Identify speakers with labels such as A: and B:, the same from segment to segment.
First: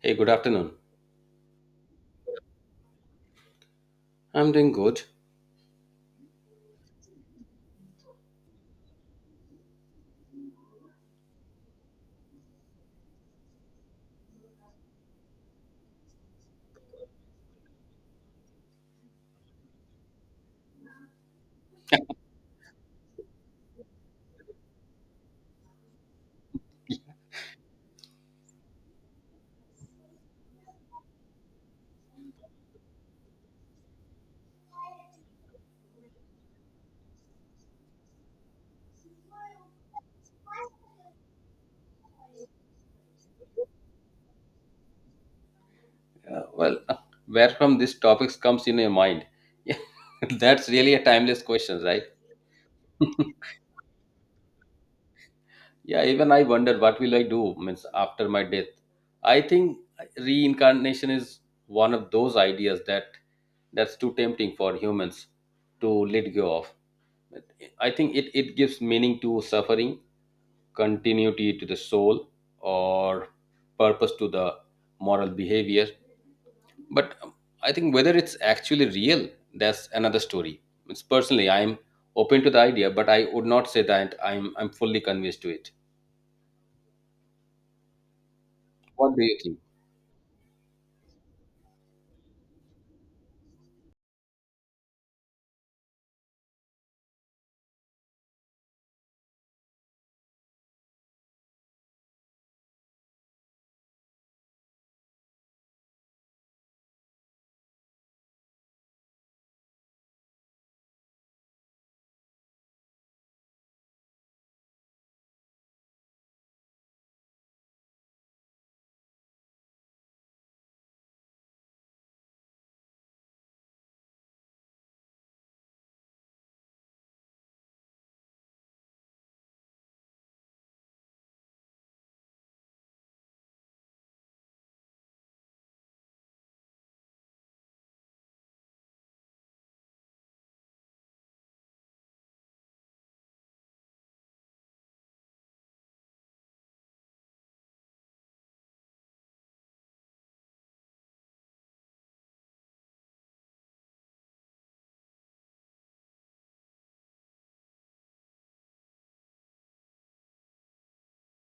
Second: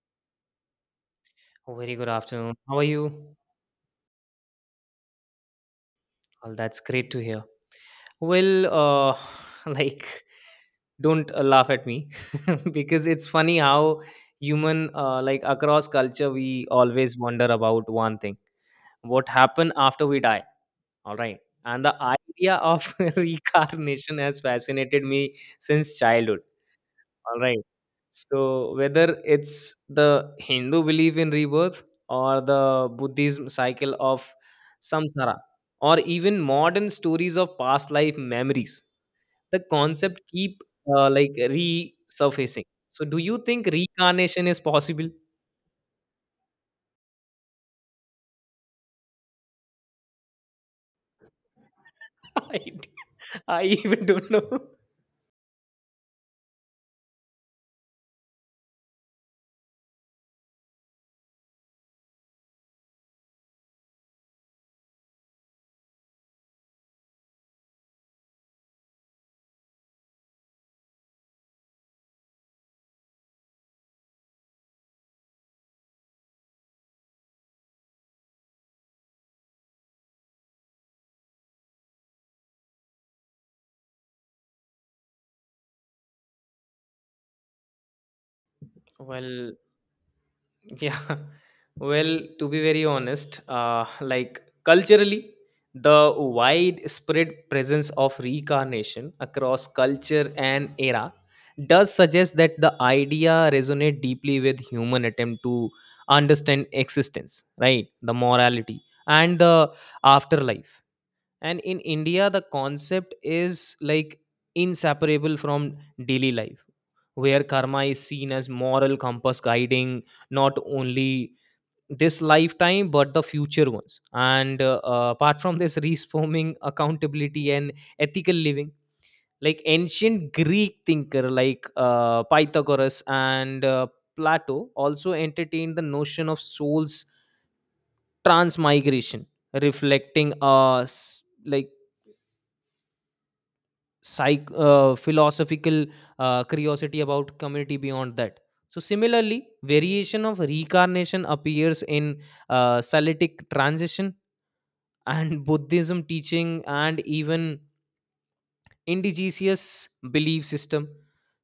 A: Hey, good afternoon.
B: Oh, very good afternoon. How are you?
A: I'm doing good.
B: Well, that's great to hear. Well, uh, like, don't laugh at me because it's funny how across culture, we always wonder about one thing: what happened after we die? All right. And the idea of reincarnation has fascinated me since childhood. All right. So whether it's the Hindu belief in rebirth or the Buddhism cycle of samsara or even modern stories of past life memories, the concept keep resurfacing. So do you think reincarnation is possible?
A: Uh, well, uh, where from these topics comes in your mind? Yeah, that's really a timeless question, right?
B: I, I even don't know.
A: Yeah, even I wonder what will I do means after my death. I think reincarnation is one of those ideas that's too tempting for humans to let go of. I think it gives meaning to suffering, continuity to the soul, or purpose to the moral behavior. But I think whether it's actually real, that's another story. It's personally, I'm open to the idea, but I would not say that I'm fully convinced to it. What do you
B: Well,
A: think?
B: yeah. Well, to be very honest, like culturally, the widespread presence of reincarnation across culture and era does suggest that the idea resonate deeply with human attempt to understand existence, right? The morality and the afterlife, and in India the concept is like inseparable from daily life, where karma is seen as moral compass guiding not only this lifetime but the future ones. And apart from this reforming accountability and ethical living, like ancient Greek thinker like Pythagoras and Plato also entertained the notion of soul's transmigration, reflecting a s- like psych philosophical curiosity about community beyond that. So similarly, variation of reincarnation appears in salitic transition and Buddhism teaching, and even indigenous belief system,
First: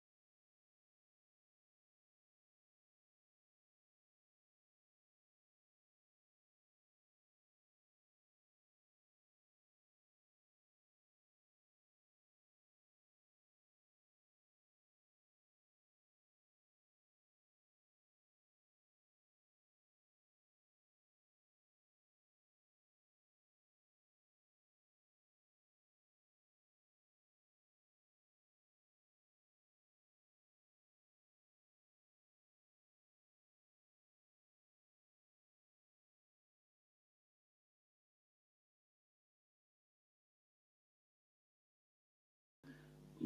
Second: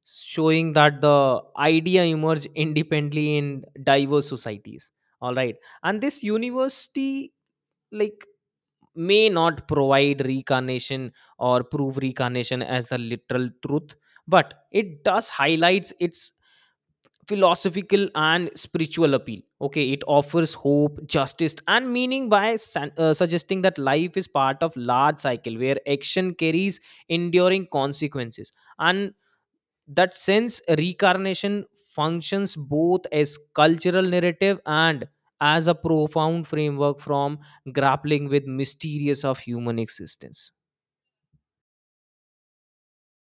B: showing that the idea emerged independently in diverse societies. All right. And this university, like, may not provide reincarnation or prove reincarnation as the literal truth, but it does highlights its philosophical and spiritual appeal. Okay, it offers hope, justice and meaning by suggesting that life is part of large cycle where action carries enduring consequences. And that sense, reincarnation functions both as cultural narrative and as a profound framework from grappling with mysterious of human existence.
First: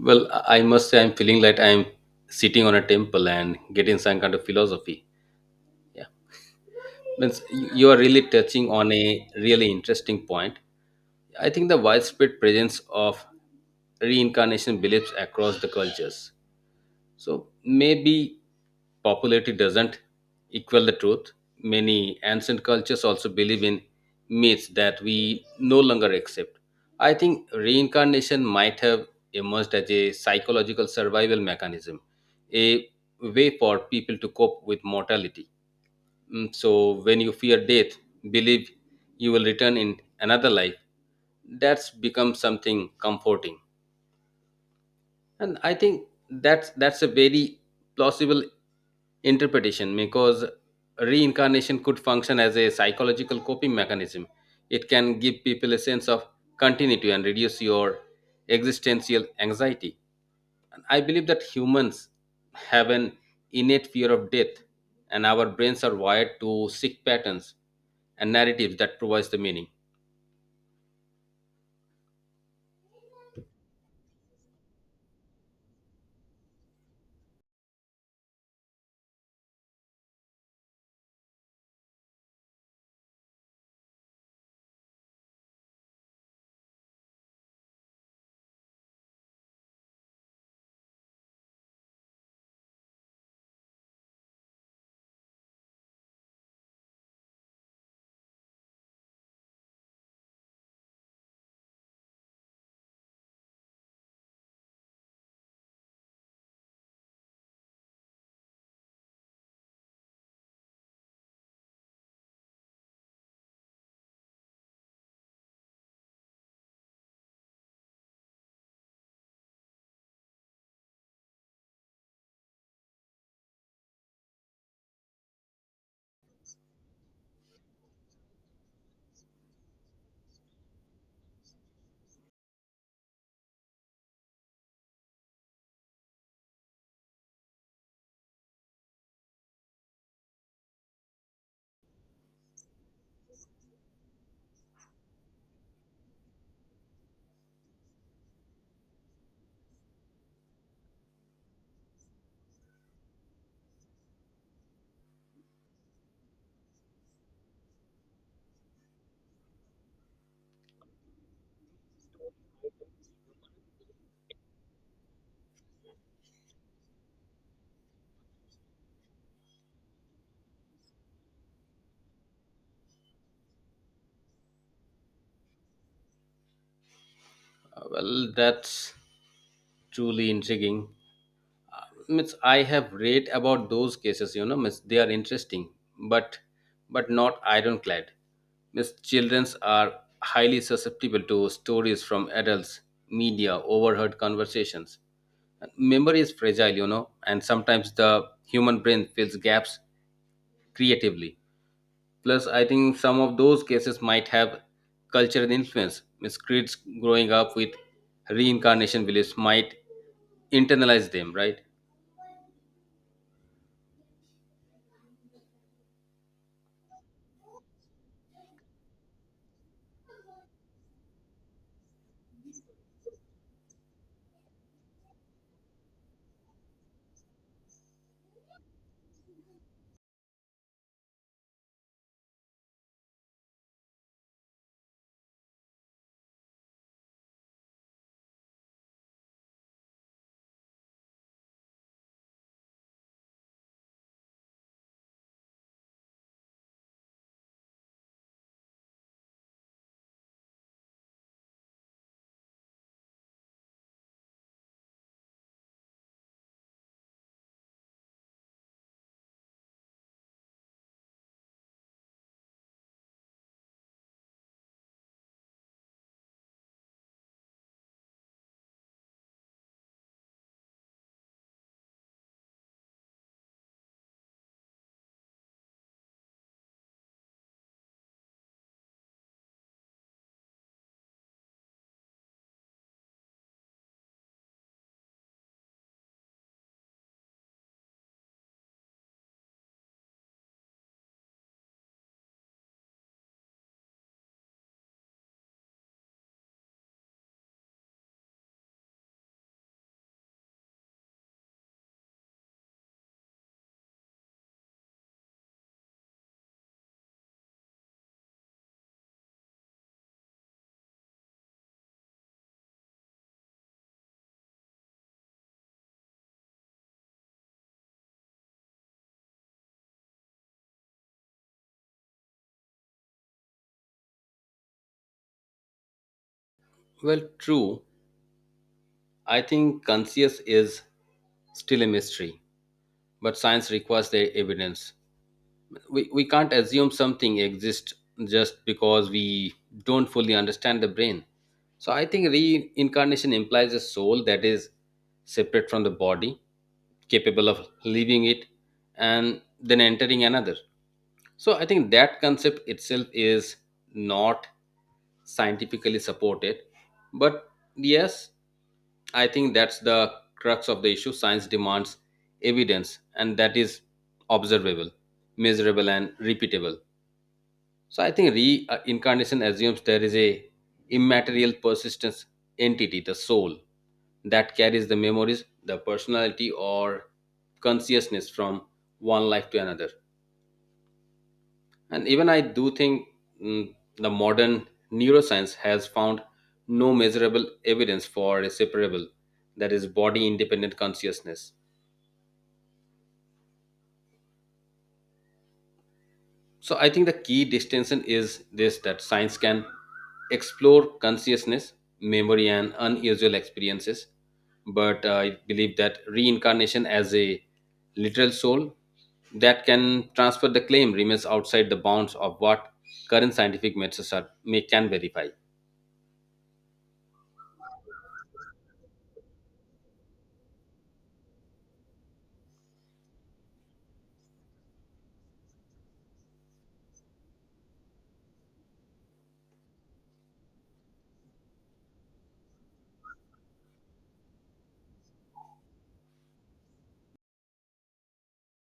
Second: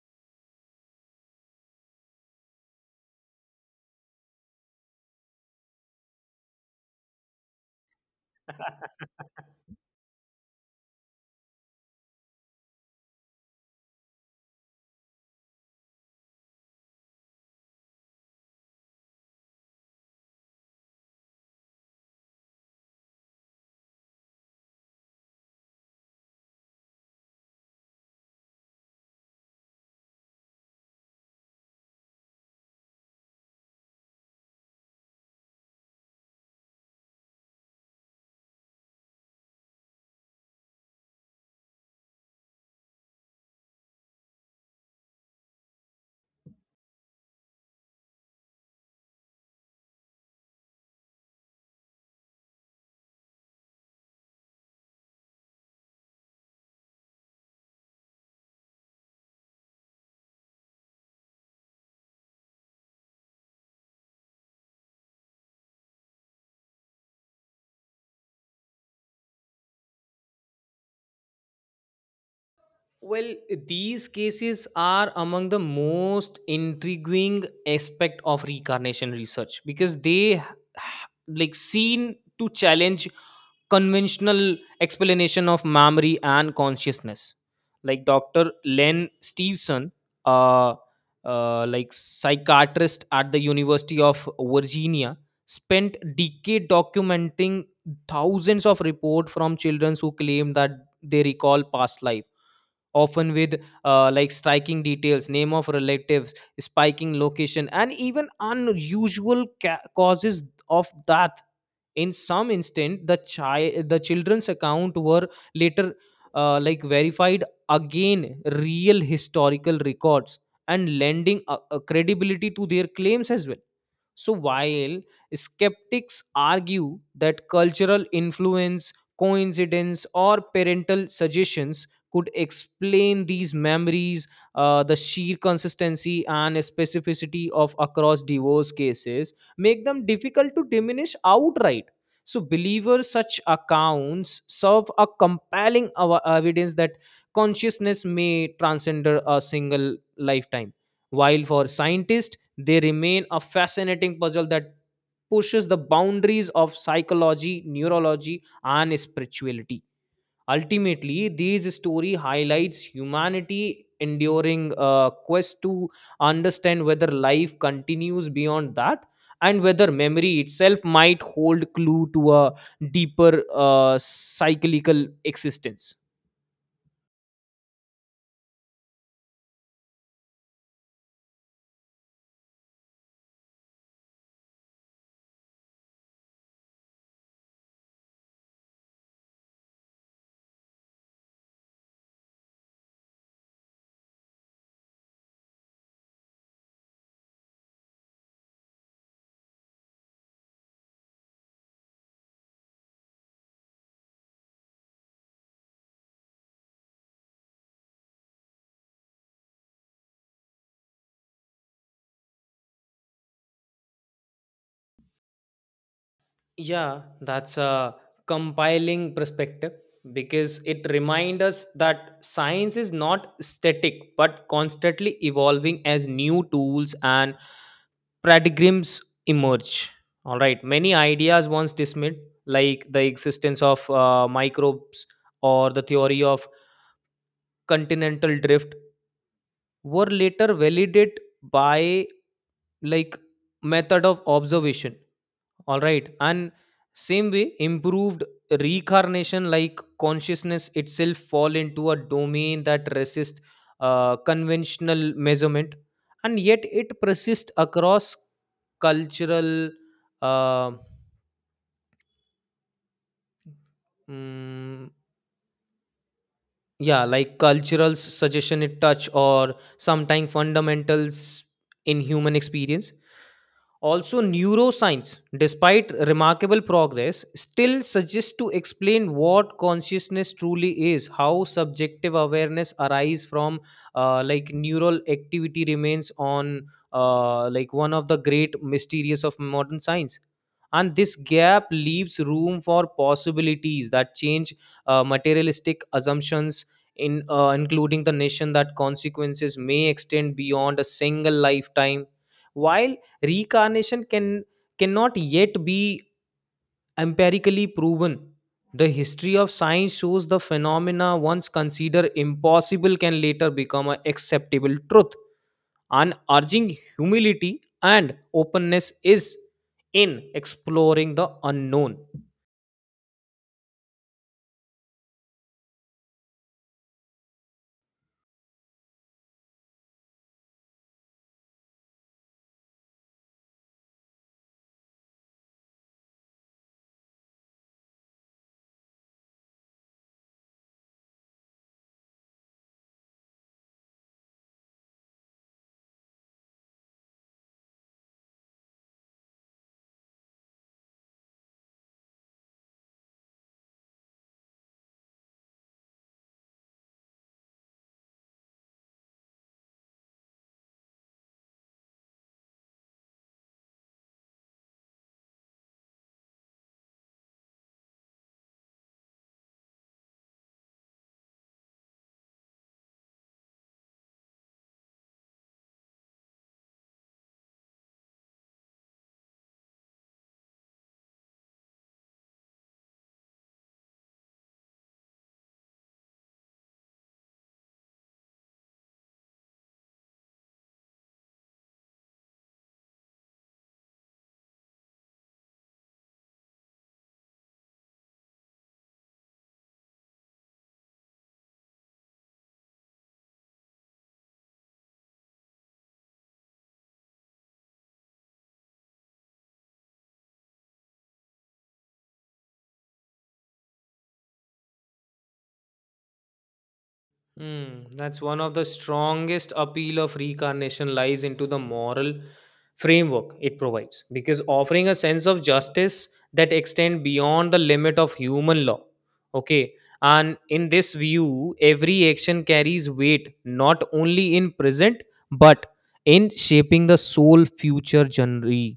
A: Well, I must say I'm feeling like I'm sitting on a temple and getting some kind of philosophy. Yeah, means you are really touching on a really interesting point. I think the widespread presence of reincarnation beliefs across the cultures, so maybe popularity doesn't equal the truth. Many ancient cultures also believe in myths that we no longer accept. I think reincarnation might have emerged as a psychological survival mechanism, a way for people to cope with mortality. So, when you fear death, believe you will return in another life. That's become something comforting, and I think that's a very plausible interpretation, because reincarnation could function as a psychological coping mechanism. It can give people a sense of continuity and reduce your existential anxiety. And I believe that humans have an innate fear of death, and our brains are wired to seek patterns and narratives that provides the meaning.
B: Well, these cases are among the most intriguing aspect of reincarnation research, because they like seen to challenge conventional explanation of memory and consciousness, like dr len Stevenson, uh, like psychiatrist at the University of Virginia, spent decade documenting thousands of report from children who claim that they recall past life, often with like striking details, name of relatives, spiking location, and even unusual causes of death. In some instant, the children's account were later like verified again, real historical records, and lending credibility to their claims as well. So, while skeptics argue that cultural influence, coincidence, or parental suggestions could explain these memories, the sheer consistency and specificity of across divorce cases make them difficult to diminish outright. So, believers such accounts serve a compelling evidence that consciousness may transcend a single lifetime. While for scientists, they remain a fascinating puzzle that pushes the boundaries of psychology, neurology, and spirituality. Ultimately, these story highlights humanity enduring a quest to understand whether life continues beyond that, and whether memory itself might hold clue to a deeper cyclical existence.
A: Well, that's truly intriguing. Means I have read about those cases, you know, means they are interesting, but not ironclad. Means childrens are highly susceptible to stories from adults, media, overheard conversations. Memory is fragile, you know, and sometimes the human brain fills gaps creatively. Plus, I think some of those cases might have cultural influence. Means kids growing up with reincarnation beliefs might internalize them, right?
B: Yeah, that's a compiling perspective, because it reminds us that science is not static but constantly evolving as new tools and paradigms emerge. All right, many ideas once dismissed, like the existence of microbes or the theory of continental drift, were later validated by, like, method of observation. All right, and same way improved reincarnation, like consciousness itself fall into a domain that resists conventional measurement, and yet it persists across cultural, uh, mm, yeah, like cultural suggestion it touch or sometime fundamentals in human experience. Also, neuroscience, despite remarkable progress, still suggests to explain what consciousness truly is, how subjective awareness arise from like neural activity remains on like one of the great mysteries of modern science. And this gap leaves room for possibilities that change materialistic assumptions in including the nation that consequences may extend beyond a single lifetime. While reincarnation cannot yet be empirically proven, the history of science shows the phenomena once considered impossible can later become an acceptable truth, and urging humility and openness is in exploring the unknown.
A: Well, true, I think conscious is still a mystery, but science requires the evidence. We can't assume something exists just because we don't fully understand the brain. So I think reincarnation implies a soul that is separate from the body, capable of leaving it and then entering another. So I think that concept itself is not scientifically supported, but yes, I think that's the crux of the issue. Science demands evidence, and that is observable, measurable and repeatable. So I think reincarnation assumes there is a immaterial persistence entity, the soul, that carries the memories, the personality or consciousness from one life to another. And even I do think, the modern neuroscience has found no measurable evidence for a separable, that is, body independent consciousness. So I think the key distinction is this, that science can explore consciousness, memory, and unusual experiences. But I believe that reincarnation as a literal soul that can transfer the claim remains outside the bounds of what current scientific methods are, may, can verify.
B: Hmm, that's one of the strongest appeal of reincarnation lies into the moral framework it provides, because offering a sense of justice that extend beyond the limit of human law. Okay, and in this view every action carries weight, not only in present but in shaping the soul future genre.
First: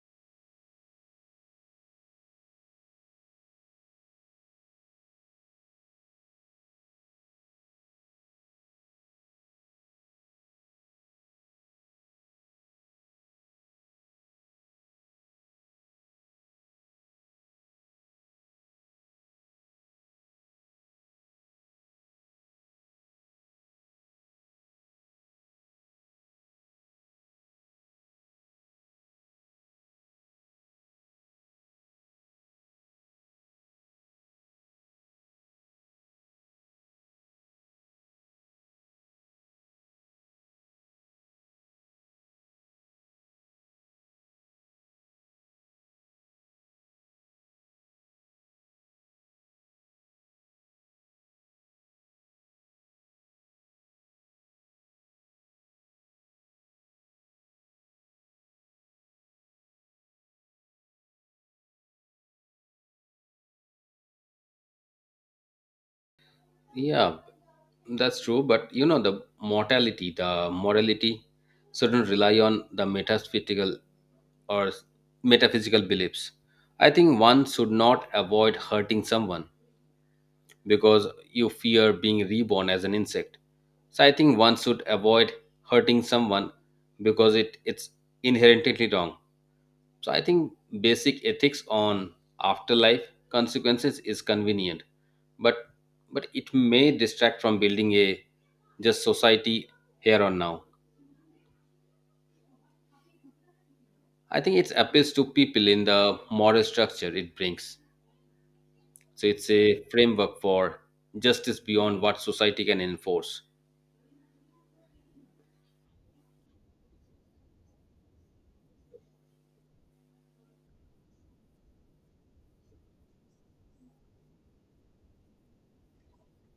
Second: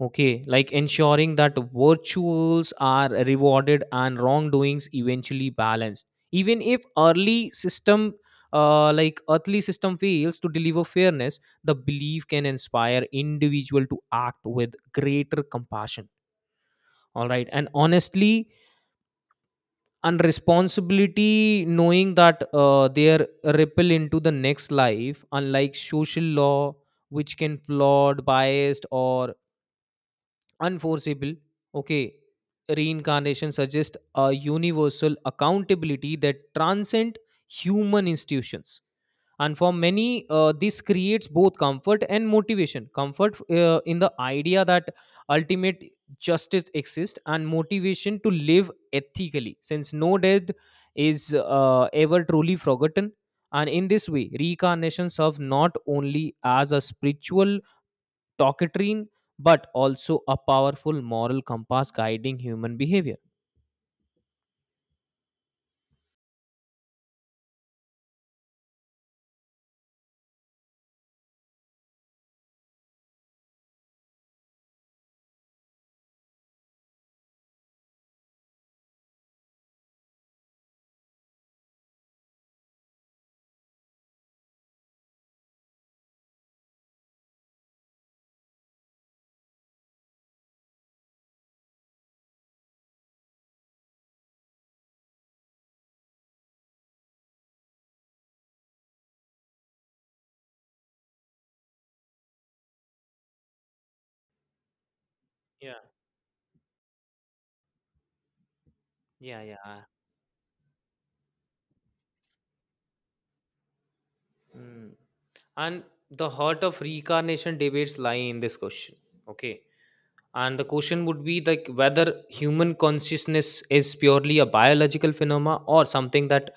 B: Okay, like ensuring that virtues are rewarded and wrongdoings eventually balanced. Even if early system, like earthly system fails to deliver fairness, the belief can inspire individual to act with greater compassion. All right, and honestly, and responsibility, knowing that their ripple into the next life, unlike social law, which can flawed, biased, or unforeseeable. Okay, reincarnation suggests a universal accountability that transcend human institutions. And for many, this creates both comfort and motivation, comfort in the idea that ultimate justice exists, and motivation to live ethically, since no death is ever truly forgotten. And in this way reincarnation serves not only as a spiritual talkatrine, but also a powerful moral compass guiding human behavior.
A: Yeah, that's true. But you know, the mortality, the morality shouldn't rely on the metaphysical or metaphysical beliefs. I think one should not avoid hurting someone because you fear being reborn as an insect. So I think one should avoid hurting someone because it's inherently wrong. So I think basic ethics on afterlife consequences is convenient, but it may distract from building a just society here on now. I think it appeals to people
B: Yeah,
A: in the moral structure it brings. So
B: yeah,
A: it's
B: yeah.
A: a framework for justice beyond what society can enforce.
B: Mm. And the heart of reincarnation debates lie in this question. Okay. And the question would be like whether human consciousness is purely a biological phenomena or something that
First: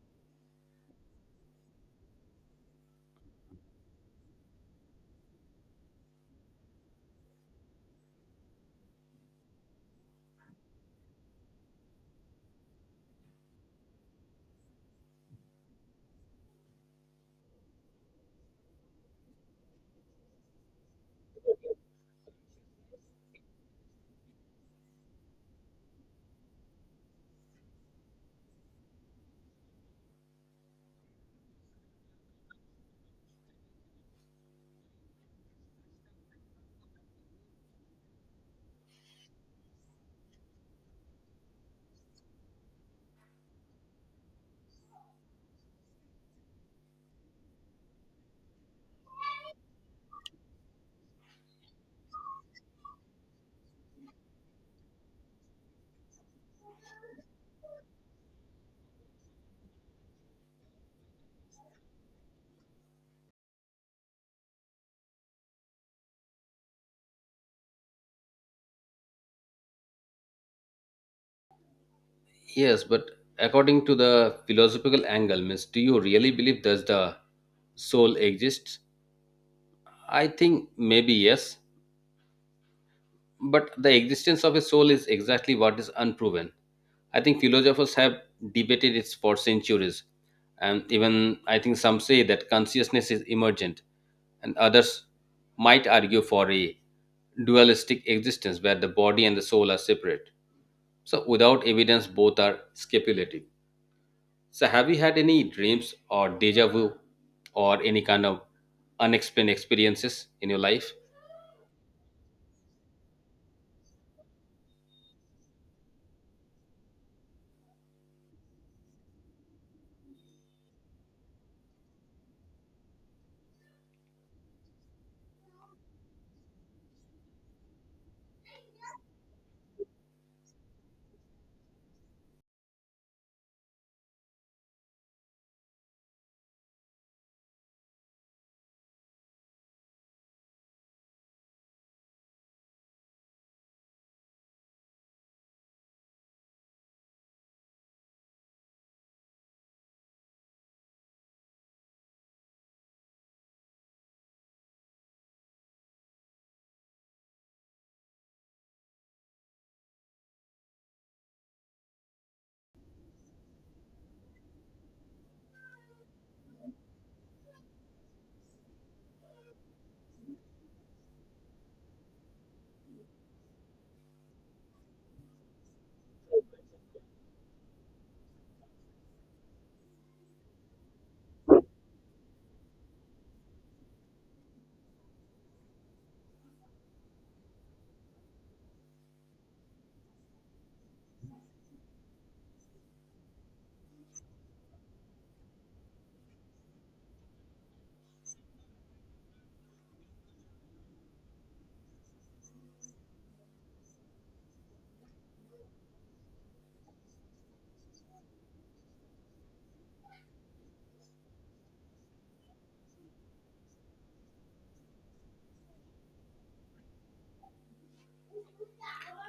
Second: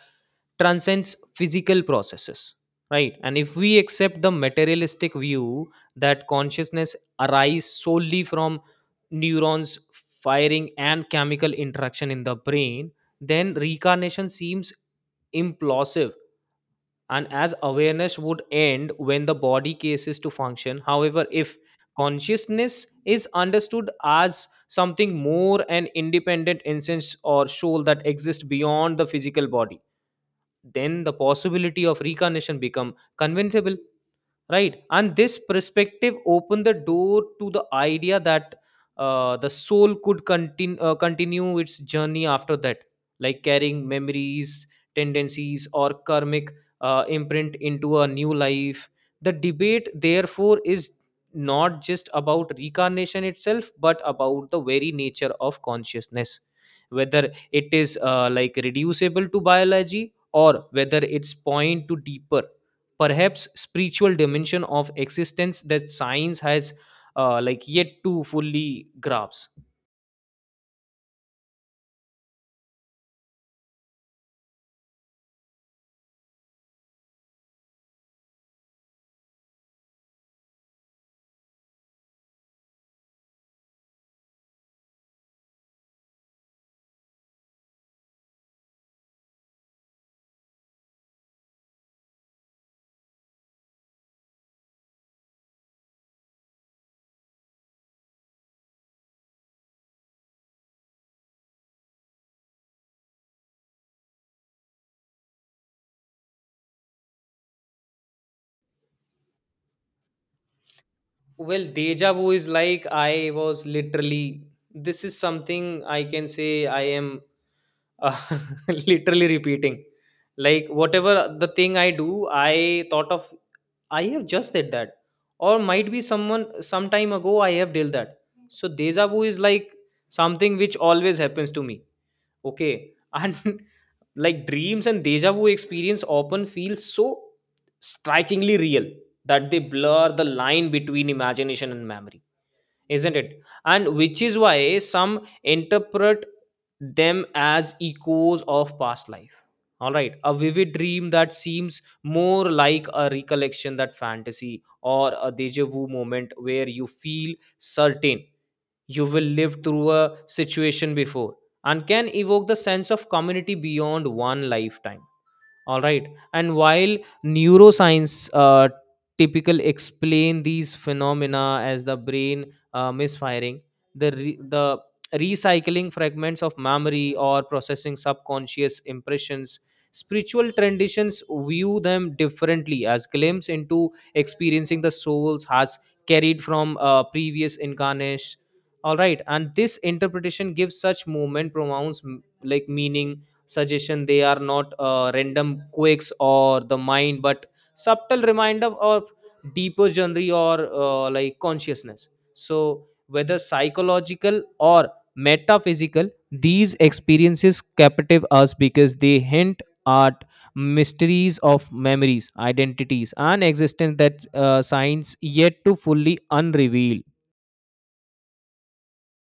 B: transcends physical processes, right? And if we accept the materialistic view that consciousness arises solely from neurons firing and chemical interaction in the brain, then reincarnation seems implausive, and as awareness would end when the body ceases to function. However, if consciousness is understood as something more, an independent instance or soul that exists beyond the physical body, then the possibility of reincarnation become convincible, right? And this perspective opened the door to the idea that the soul could continue continue its journey after that, like carrying memories, tendencies or karmic imprint into a new life. The debate therefore is not just about reincarnation itself but about the very nature of consciousness, whether it is like reducible to biology or whether it's point to deeper, perhaps spiritual dimension of existence that science has like yet to fully grasp.
A: Yes, but according to the philosophical angle, means do you really believe does the soul exists? I think maybe yes, but the existence of a soul is exactly what is unproven. I think philosophers have debated it for centuries. And even I think some say that consciousness is emergent, and others might argue for a dualistic existence where the body and the soul are separate. So, without evidence, both are speculative. So, have you had any dreams or deja vu or any kind of unexplained experiences in your life?
B: Well, deja vu is like I was literally, this is something I can say I am uh, literally repeating, like whatever the thing I do, I thought of, I have just said that, or might be someone some time ago I have dealt that. So deja vu is like something which always happens to me. Okay. And like dreams and deja vu experience often feel so strikingly real that they blur the line between imagination and memory, isn't it? And which is why some interpret them as echoes of past life. All right, a vivid dream that seems more like a recollection that fantasy, or a deja vu moment where you feel certain you will live through a situation before, and can evoke the sense of community beyond one lifetime. All right. And while neuroscience typical explain these phenomena as the brain misfiring, the recycling fragments of memory or processing subconscious impressions, spiritual traditions view them differently as glimpse into experiencing the souls has carried from previous incarnations. All right, and this interpretation gives such movement pronouns, like meaning suggestion they are not random quakes or the mind but subtle reminder of deeper journey or like consciousness. So whether psychological or metaphysical, these experiences captivate us because they hint at mysteries of memories, identities and existence that science yet to fully unreveal.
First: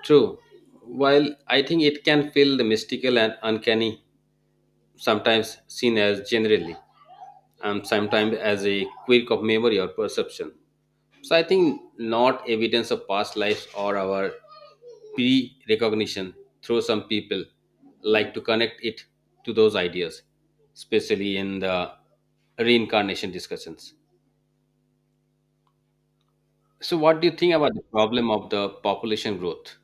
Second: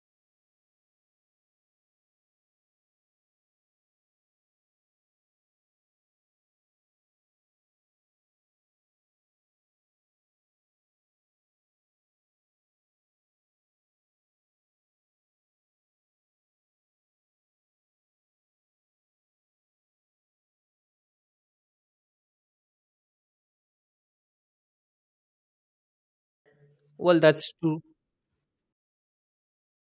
A: True. While I think it can feel the mystical and uncanny, sometimes seen as generally, and sometimes as a quirk of memory or perception. So I think not evidence of past lives or our pre-recognition, through some people like to connect it to those ideas, especially in the reincarnation discussions. So what
B: Well,
A: do you think
B: that's
A: about the
B: true.
A: problem of the population growth?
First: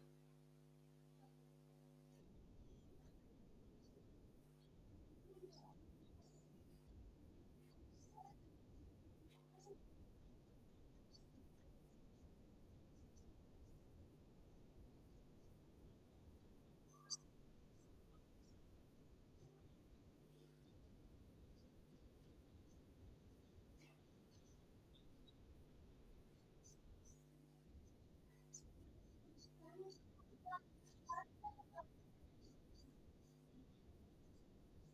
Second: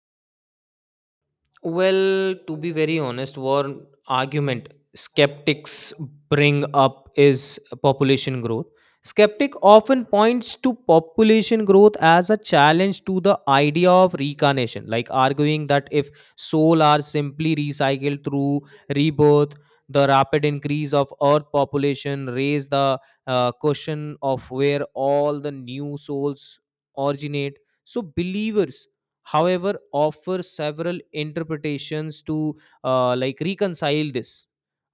B: Well, to be very honest, one argument skeptics bring up is population growth. Skeptic often points to population growth as a challenge to the idea of reincarnation, like arguing that if souls are simply recycled through rebirth, the rapid increase of Earth population raise the question of where all the new souls originate. So believers however offer several interpretations to like reconcile this.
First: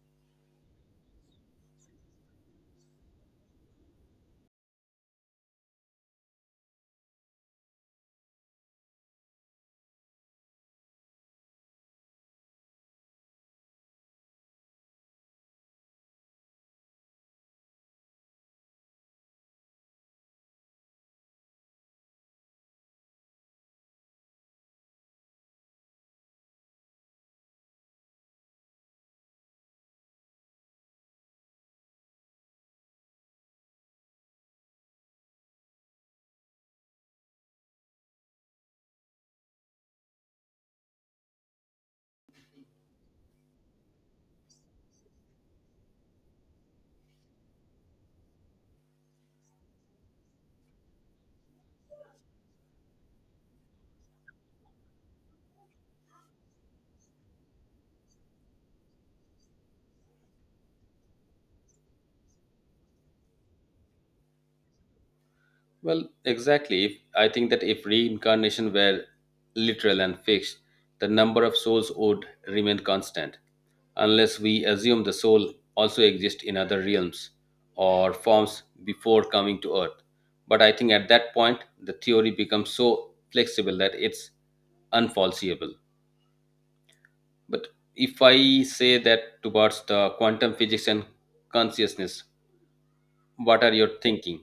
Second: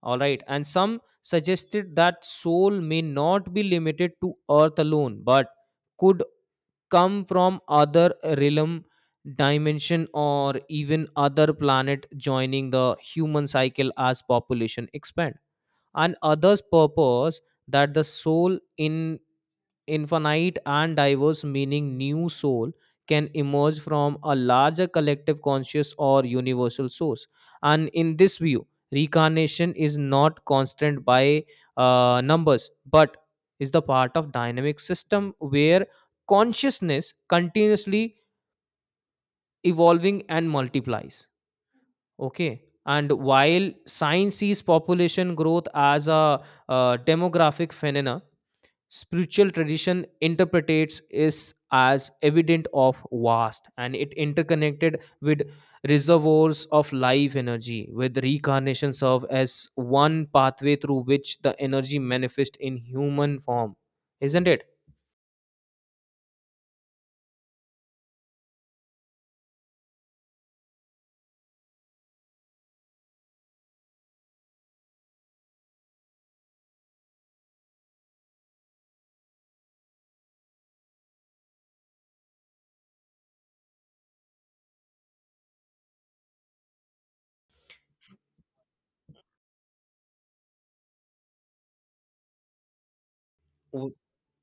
B: All right, and some suggested that soul may not be limited to earth alone but could come from other realm, dimension or even other planet, joining the human cycle as population expand. And others purpose that the soul in infinite and diverse, meaning new soul can emerge from a larger collective conscious or universal source. And in this view reincarnation is not constant by numbers but is the part of dynamic system where consciousness continuously evolving and multiplies. Okay, and while science sees population growth as a demographic phenomena, spiritual tradition interprets is as evident of vast and it interconnected with reservoirs of life energy, with reincarnation serve as one pathway through which the energy manifests in human form, isn't it?
A: Well, exactly. If, I think that if reincarnation were literal and fixed, the number of souls would remain constant, unless we assume the soul also exists in other realms or forms before coming to Earth. But I think at that point, the theory becomes so flexible that it's unfalsifiable. But if I say that towards the quantum physics and consciousness, what are your thinking?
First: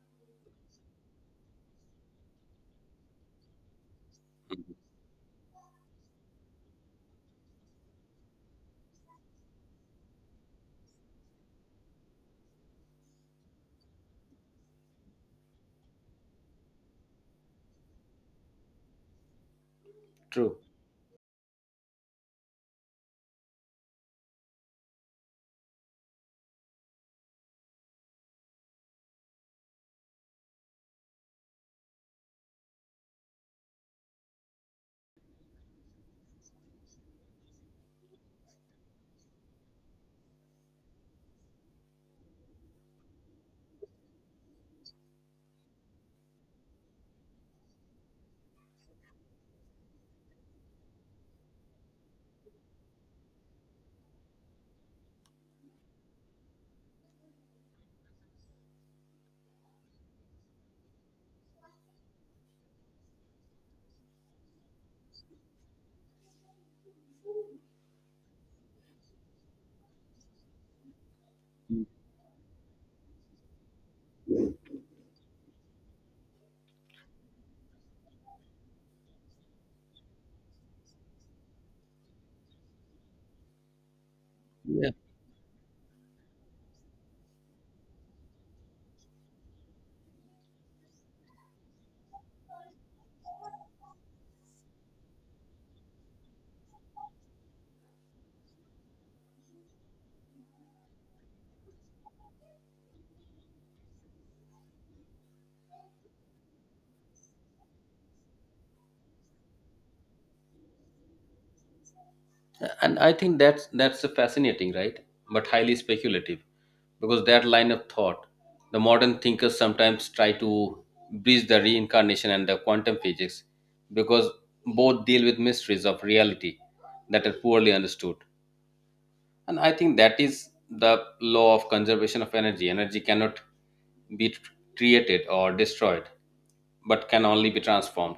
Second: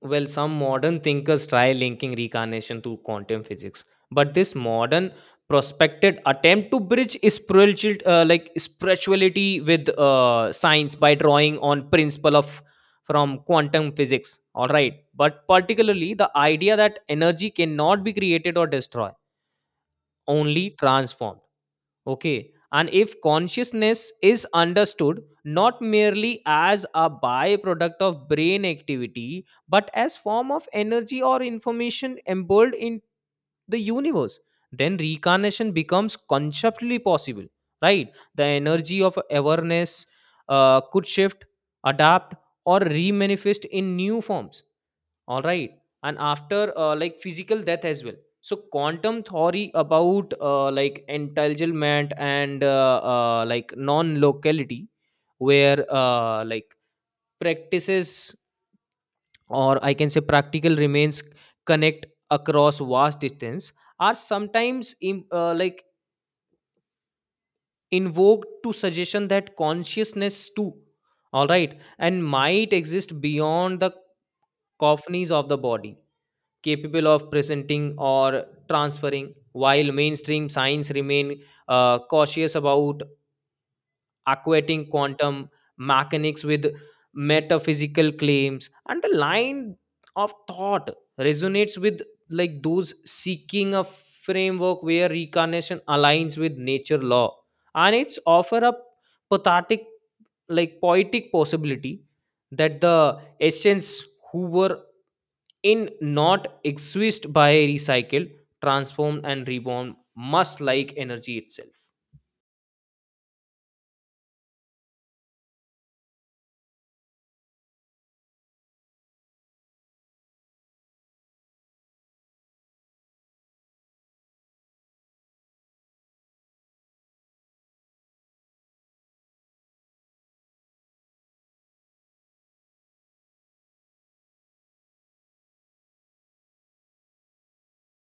B: Well, some modern thinkers try linking reincarnation to quantum physics, but this modern prospected attempt to bridge spiritual, like spirituality with science by drawing on principle of from quantum physics. All right, but particularly the idea that energy cannot be created or destroyed,
A: True.
B: only transformed. Okay. And if consciousness is understood not merely as a byproduct of brain activity, but as form of energy or information embedded in the universe, then reincarnation becomes conceptually possible, right? The energy of awareness could shift, adapt, or remanifest in new forms, all right, and after physical death as well. So quantum theory about entanglement and non-locality, where practices, or I can say practical remains, connect across vast distance are sometimes invoked to suggestion that consciousness too, all right, and might exist beyond the coffins of the body, capable of presenting or transferring, while mainstream science remain cautious about equating
A: Yeah.
B: quantum mechanics with metaphysical claims, and the line of thought resonates with like those seeking a framework where reincarnation aligns with nature law, and it's offer a pathetic like poetic possibility that the essence who were in not exist by recycle, transform, and reborn must like energy itself.
A: And I think that's a fascinating, right? But highly speculative, because that line of thought, the modern thinkers sometimes try to bridge the reincarnation and the quantum physics, because both deal with mysteries of reality that are poorly understood. And I think that is the law of conservation of energy. Energy cannot created or destroyed, but can only be transformed.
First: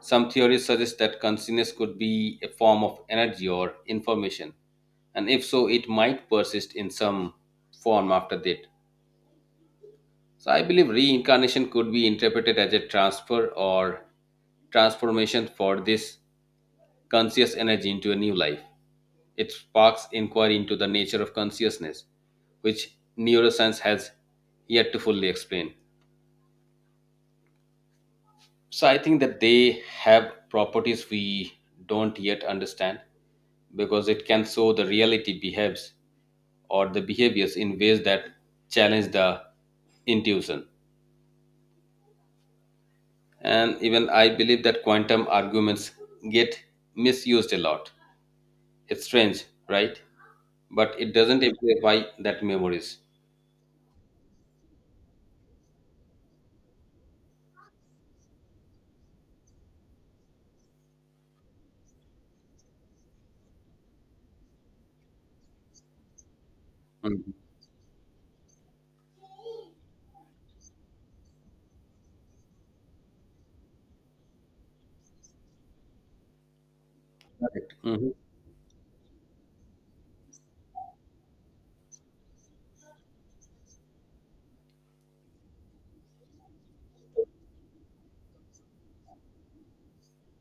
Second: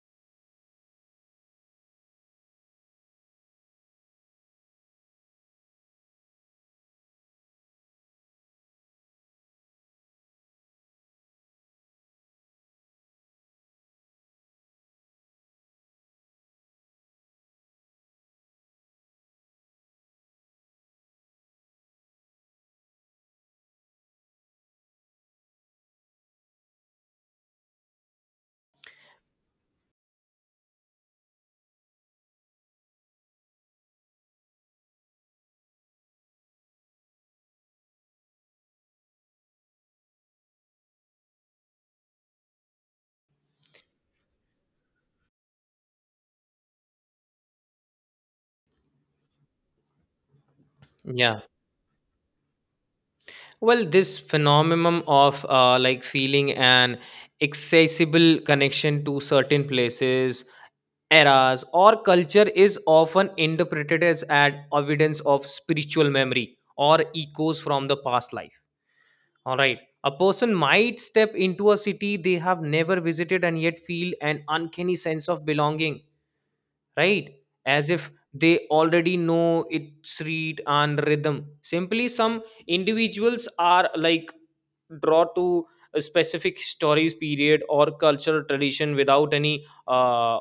A: Some theories suggest that consciousness could be a form of energy or information, and if so, it might persist in some form after death. So, I believe reincarnation could be interpreted as a transfer or transformation for this conscious energy into a new life. It sparks inquiry into the nature of consciousness, which neuroscience has yet to fully explain. So I think that they have properties we don't yet understand, because it can show the reality behaves or the behaviors in ways that challenge the intuition. And even I believe that quantum arguments get misused a lot. It's strange, right? But it
B: Yeah,
A: doesn't amplify that memories.
B: well, this phenomenon of feeling an accessible connection to certain places, eras, or culture is often interpreted as an evidence of spiritual memory or
A: Mhm.
B: echoes from the past life. All right, a person might step into a city they have never visited and yet feel an uncanny sense of belonging, right?
A: Correct.
B: As if
A: Mhm.
B: they already know its read and rhythm. Simply, some individuals are like draw to a specific stories, period, or cultural tradition without any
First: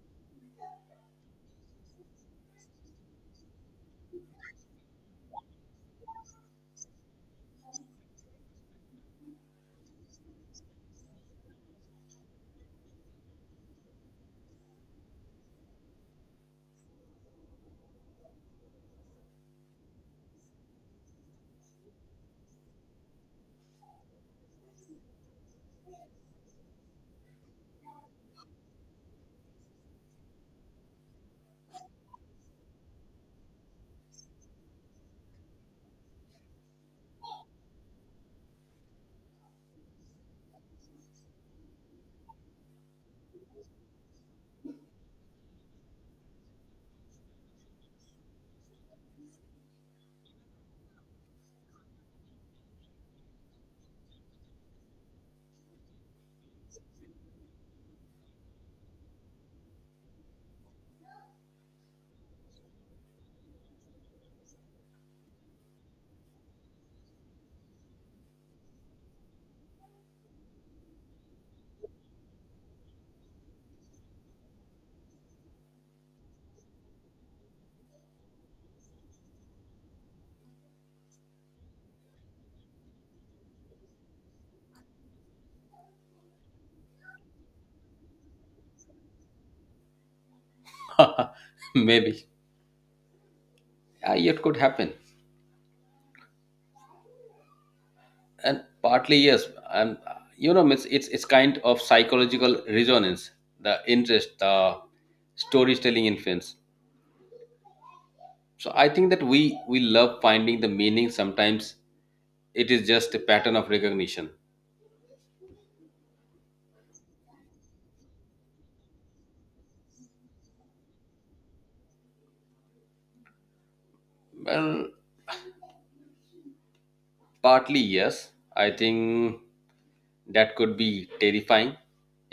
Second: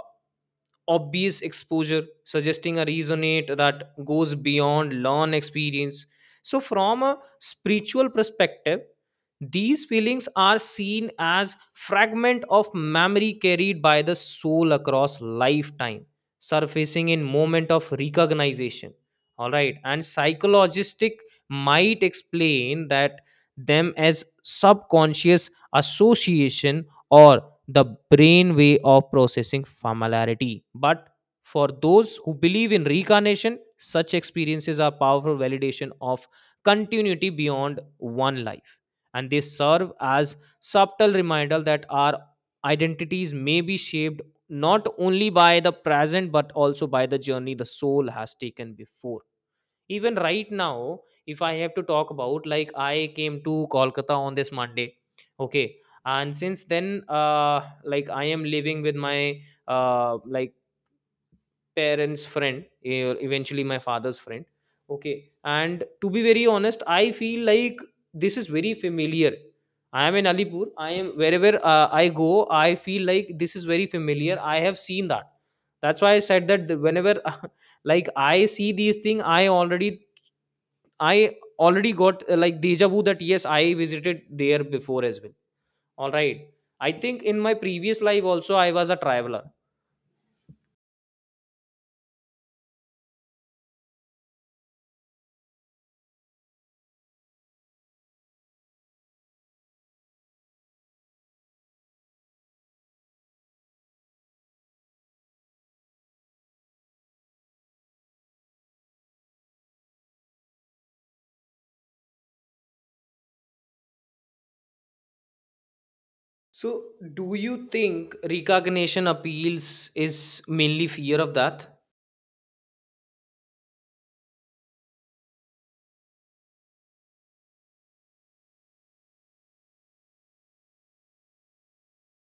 B: obvious exposure, suggesting a resonate that goes beyond learned experience. So, from a spiritual perspective, these feelings are seen as fragment of memory carried by the soul across lifetime, surfacing in moment of recognition. All right, and psychologistic might explain that them as subconscious association, or the brain way of processing familiarity. But for those who believe in reincarnation, such experiences are powerful validation of continuity beyond one life, and they serve as subtle reminder that our identities may be shaped not only by the present but also by the journey the soul has taken before. Even right now, if I have to talk about, like, I came to Kolkata on this Monday. Okay, and since then, I am living with my uh like parents friend, eventually my father's friend. Okay, and to be very honest, I feel like this is very familiar. I am in Alipur. I am wherever I go, I feel like this is very familiar. I have seen that. That's why I said that whenever like I see these things I already, I already got deja vu that yes, I visited there before as well. All right, I think in my previous life also I was a traveler.
A: Maybe. It could happen. And partly yes, and you know, it's kind of psychological resonance, the interest, the storytelling influence. So I think that we love finding the meaning. Sometimes it is just a pattern of recognition.
B: So, do you think recognition appeals is mainly fear of that?
A: Well, partly yes, I think that could be terrifying.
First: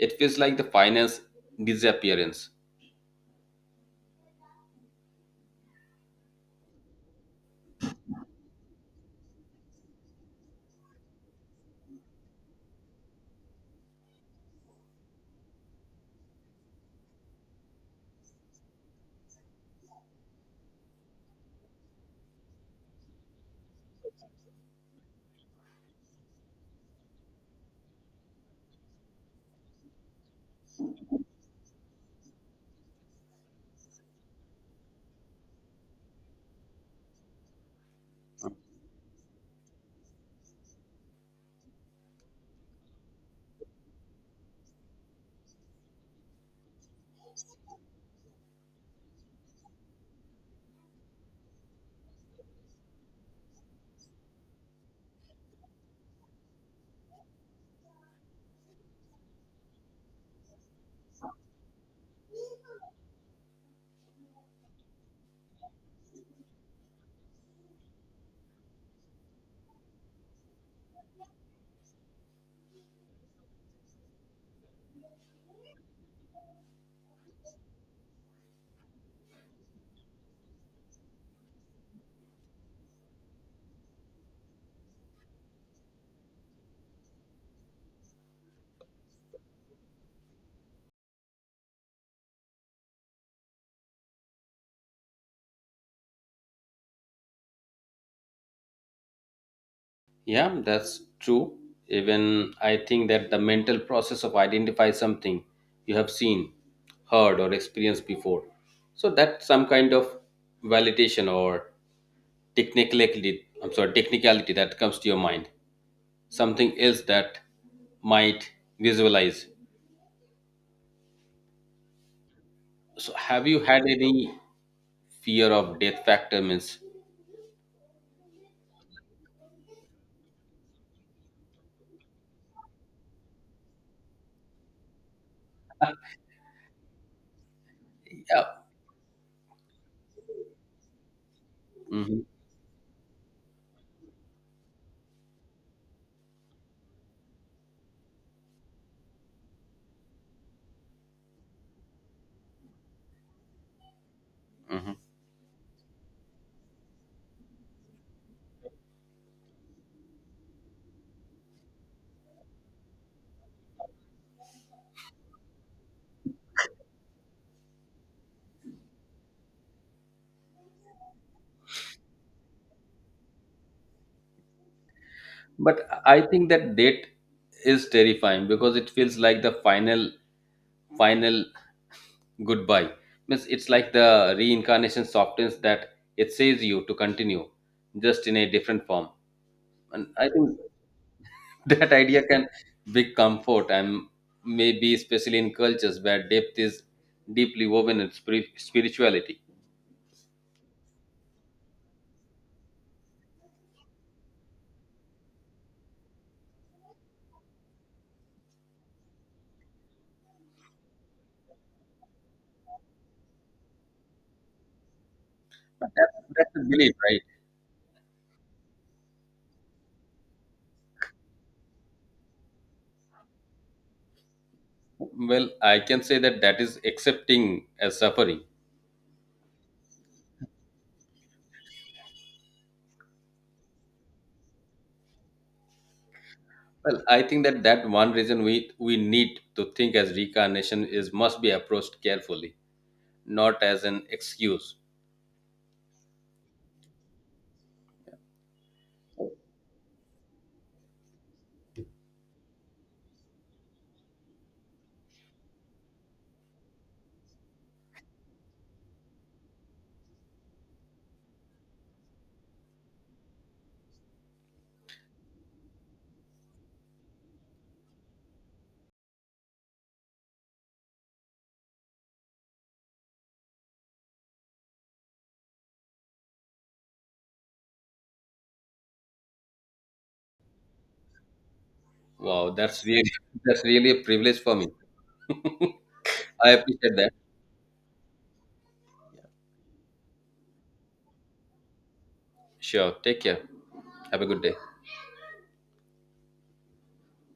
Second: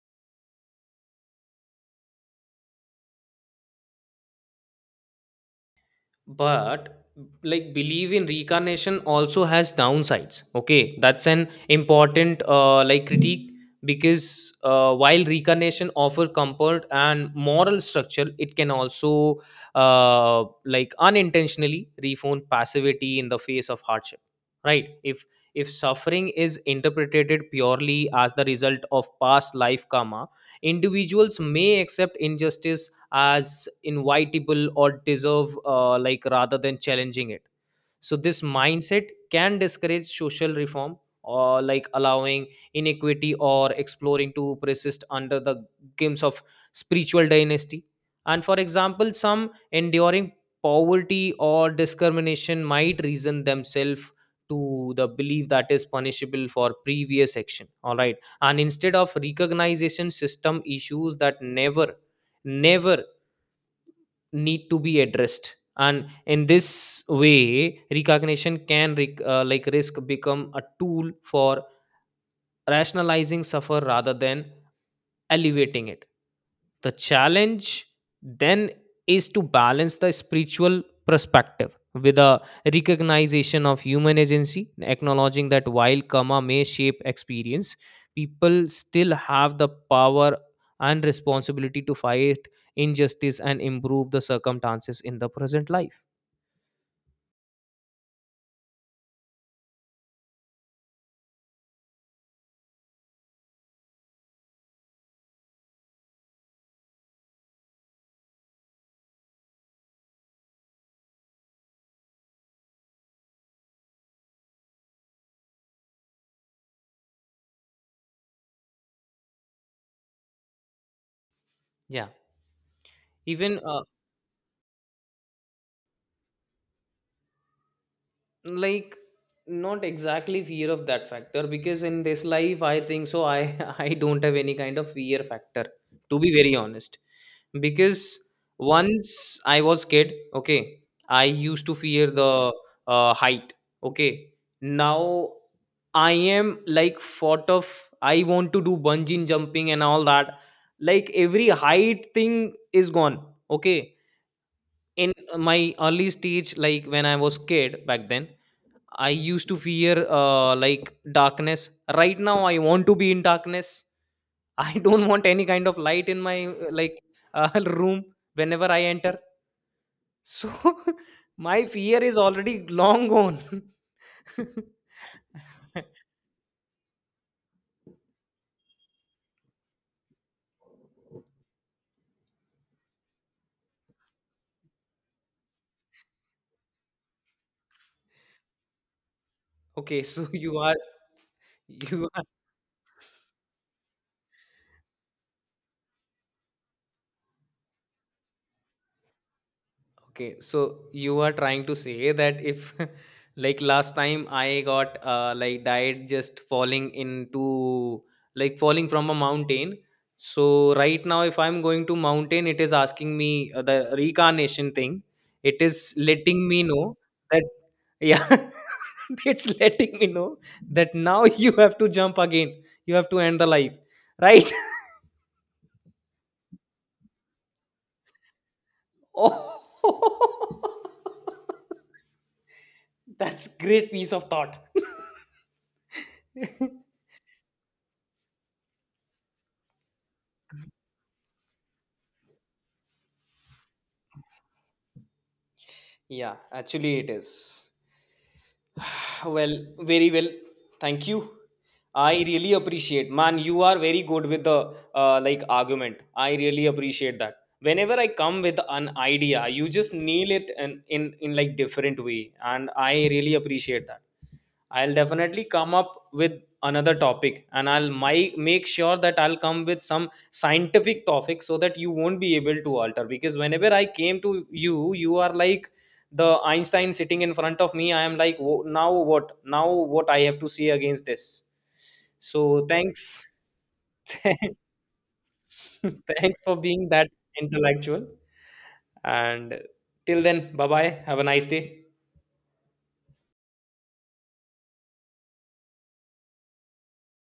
A: It feels like the finance disappearance.
B: But like believe in reincarnation also has downsides, okay, that's an important critique. Because while reincarnation offer comfort and moral structure, it can also unintentionally reform passivity in the face of hardship, right? If suffering is interpreted purely as the result of past life karma, individuals may accept injustice as invitable or deserve, rather than challenging it. So this mindset can discourage social reform, or like allowing inequity or exploring to persist under the games of spiritual dynasty. And for example, some enduring poverty or discrimination might reason themselves to the belief that is punishable for previous action, all right, and instead of recognition system issues that never need to be addressed. And in this way recognition can risk become a tool for rationalizing suffer rather than alleviating it. The challenge then is to balance the spiritual perspective with a recognition of human agency, acknowledging that while karma may shape experience, people still have the power and responsibility to fight injustice and improve the circumstances in the present life.
A: Yeah, that's true. Even I think that the mental process of identify something you have seen, heard, or experienced before. So that's some kind of validation or technicality. I'm sorry, technicality that comes to your mind. Something else that might visualize.
B: Yeah.
A: So have
B: Even
A: you had any fear of death factor? Means
B: like not exactly fear of that factor, because in this life I think so I I don't have any kind of fear factor, to be very honest. Because
A: yeah.
B: once I was kid, okay, I used to fear
A: Hmm.
B: the height. Okay, now I am like thought of I want to do bungee jumping and all that. Like every height thing is gone. Okay,
A: Hmm.
B: in my early stage, like when I was kid back then, I used to fear darkness. Right now, I want to be in darkness. I don't want any kind of light in my room whenever I enter. So my fear is already long gone.
A: But I think that death is terrifying because it feels like the final goodbye. Means it's like the reincarnation softens that. It says you to continue just in a different form.
B: Okay,
A: And
B: so
A: I
B: you
A: think
B: are
A: that
B: you.
A: idea can big comfort, and maybe especially in cultures where depth is deeply woven in spirit, spirituality.
B: Okay, so you are trying to say that if, like last time, I got died just falling into like falling from a mountain. So right now, if I'm going to mountain, it is asking me the reincarnation thing. It
A: But
B: is
A: that-
B: letting
A: that's a
B: me
A: belief,
B: know
A: right?
B: that yeah, it's letting me know that now you have to jump again. You have to end the life, right?
A: Well, I can say that that is accepting as suffering.
B: Oh, that's great piece of thought.
A: Well, I think that that one reason we need to think as reincarnation is must be approached carefully, not as an excuse.
B: Yeah, actually it is. Well, very well. Thank you. I really appreciate, man. You are very good with the argument. I really appreciate that. Whenever I come with an idea, you just nail it in like different way, and I really appreciate that. I'll definitely come up with another topic, and I'll make sure that I'll come with some scientific topic so that you won't be able to alter. Because whenever I came to you, you are like the Einstein sitting in front of me. I am like, Now what, now what I have to say against this?"
A: Wow,
B: So
A: that's really
B: thanks.
A: that's really a privilege for me.
B: Thanks
A: I
B: for being
A: appreciate
B: that
A: that.
B: intellectual, and till then, bye bye, have a nice day.
A: Sure. Take care. Have a good day.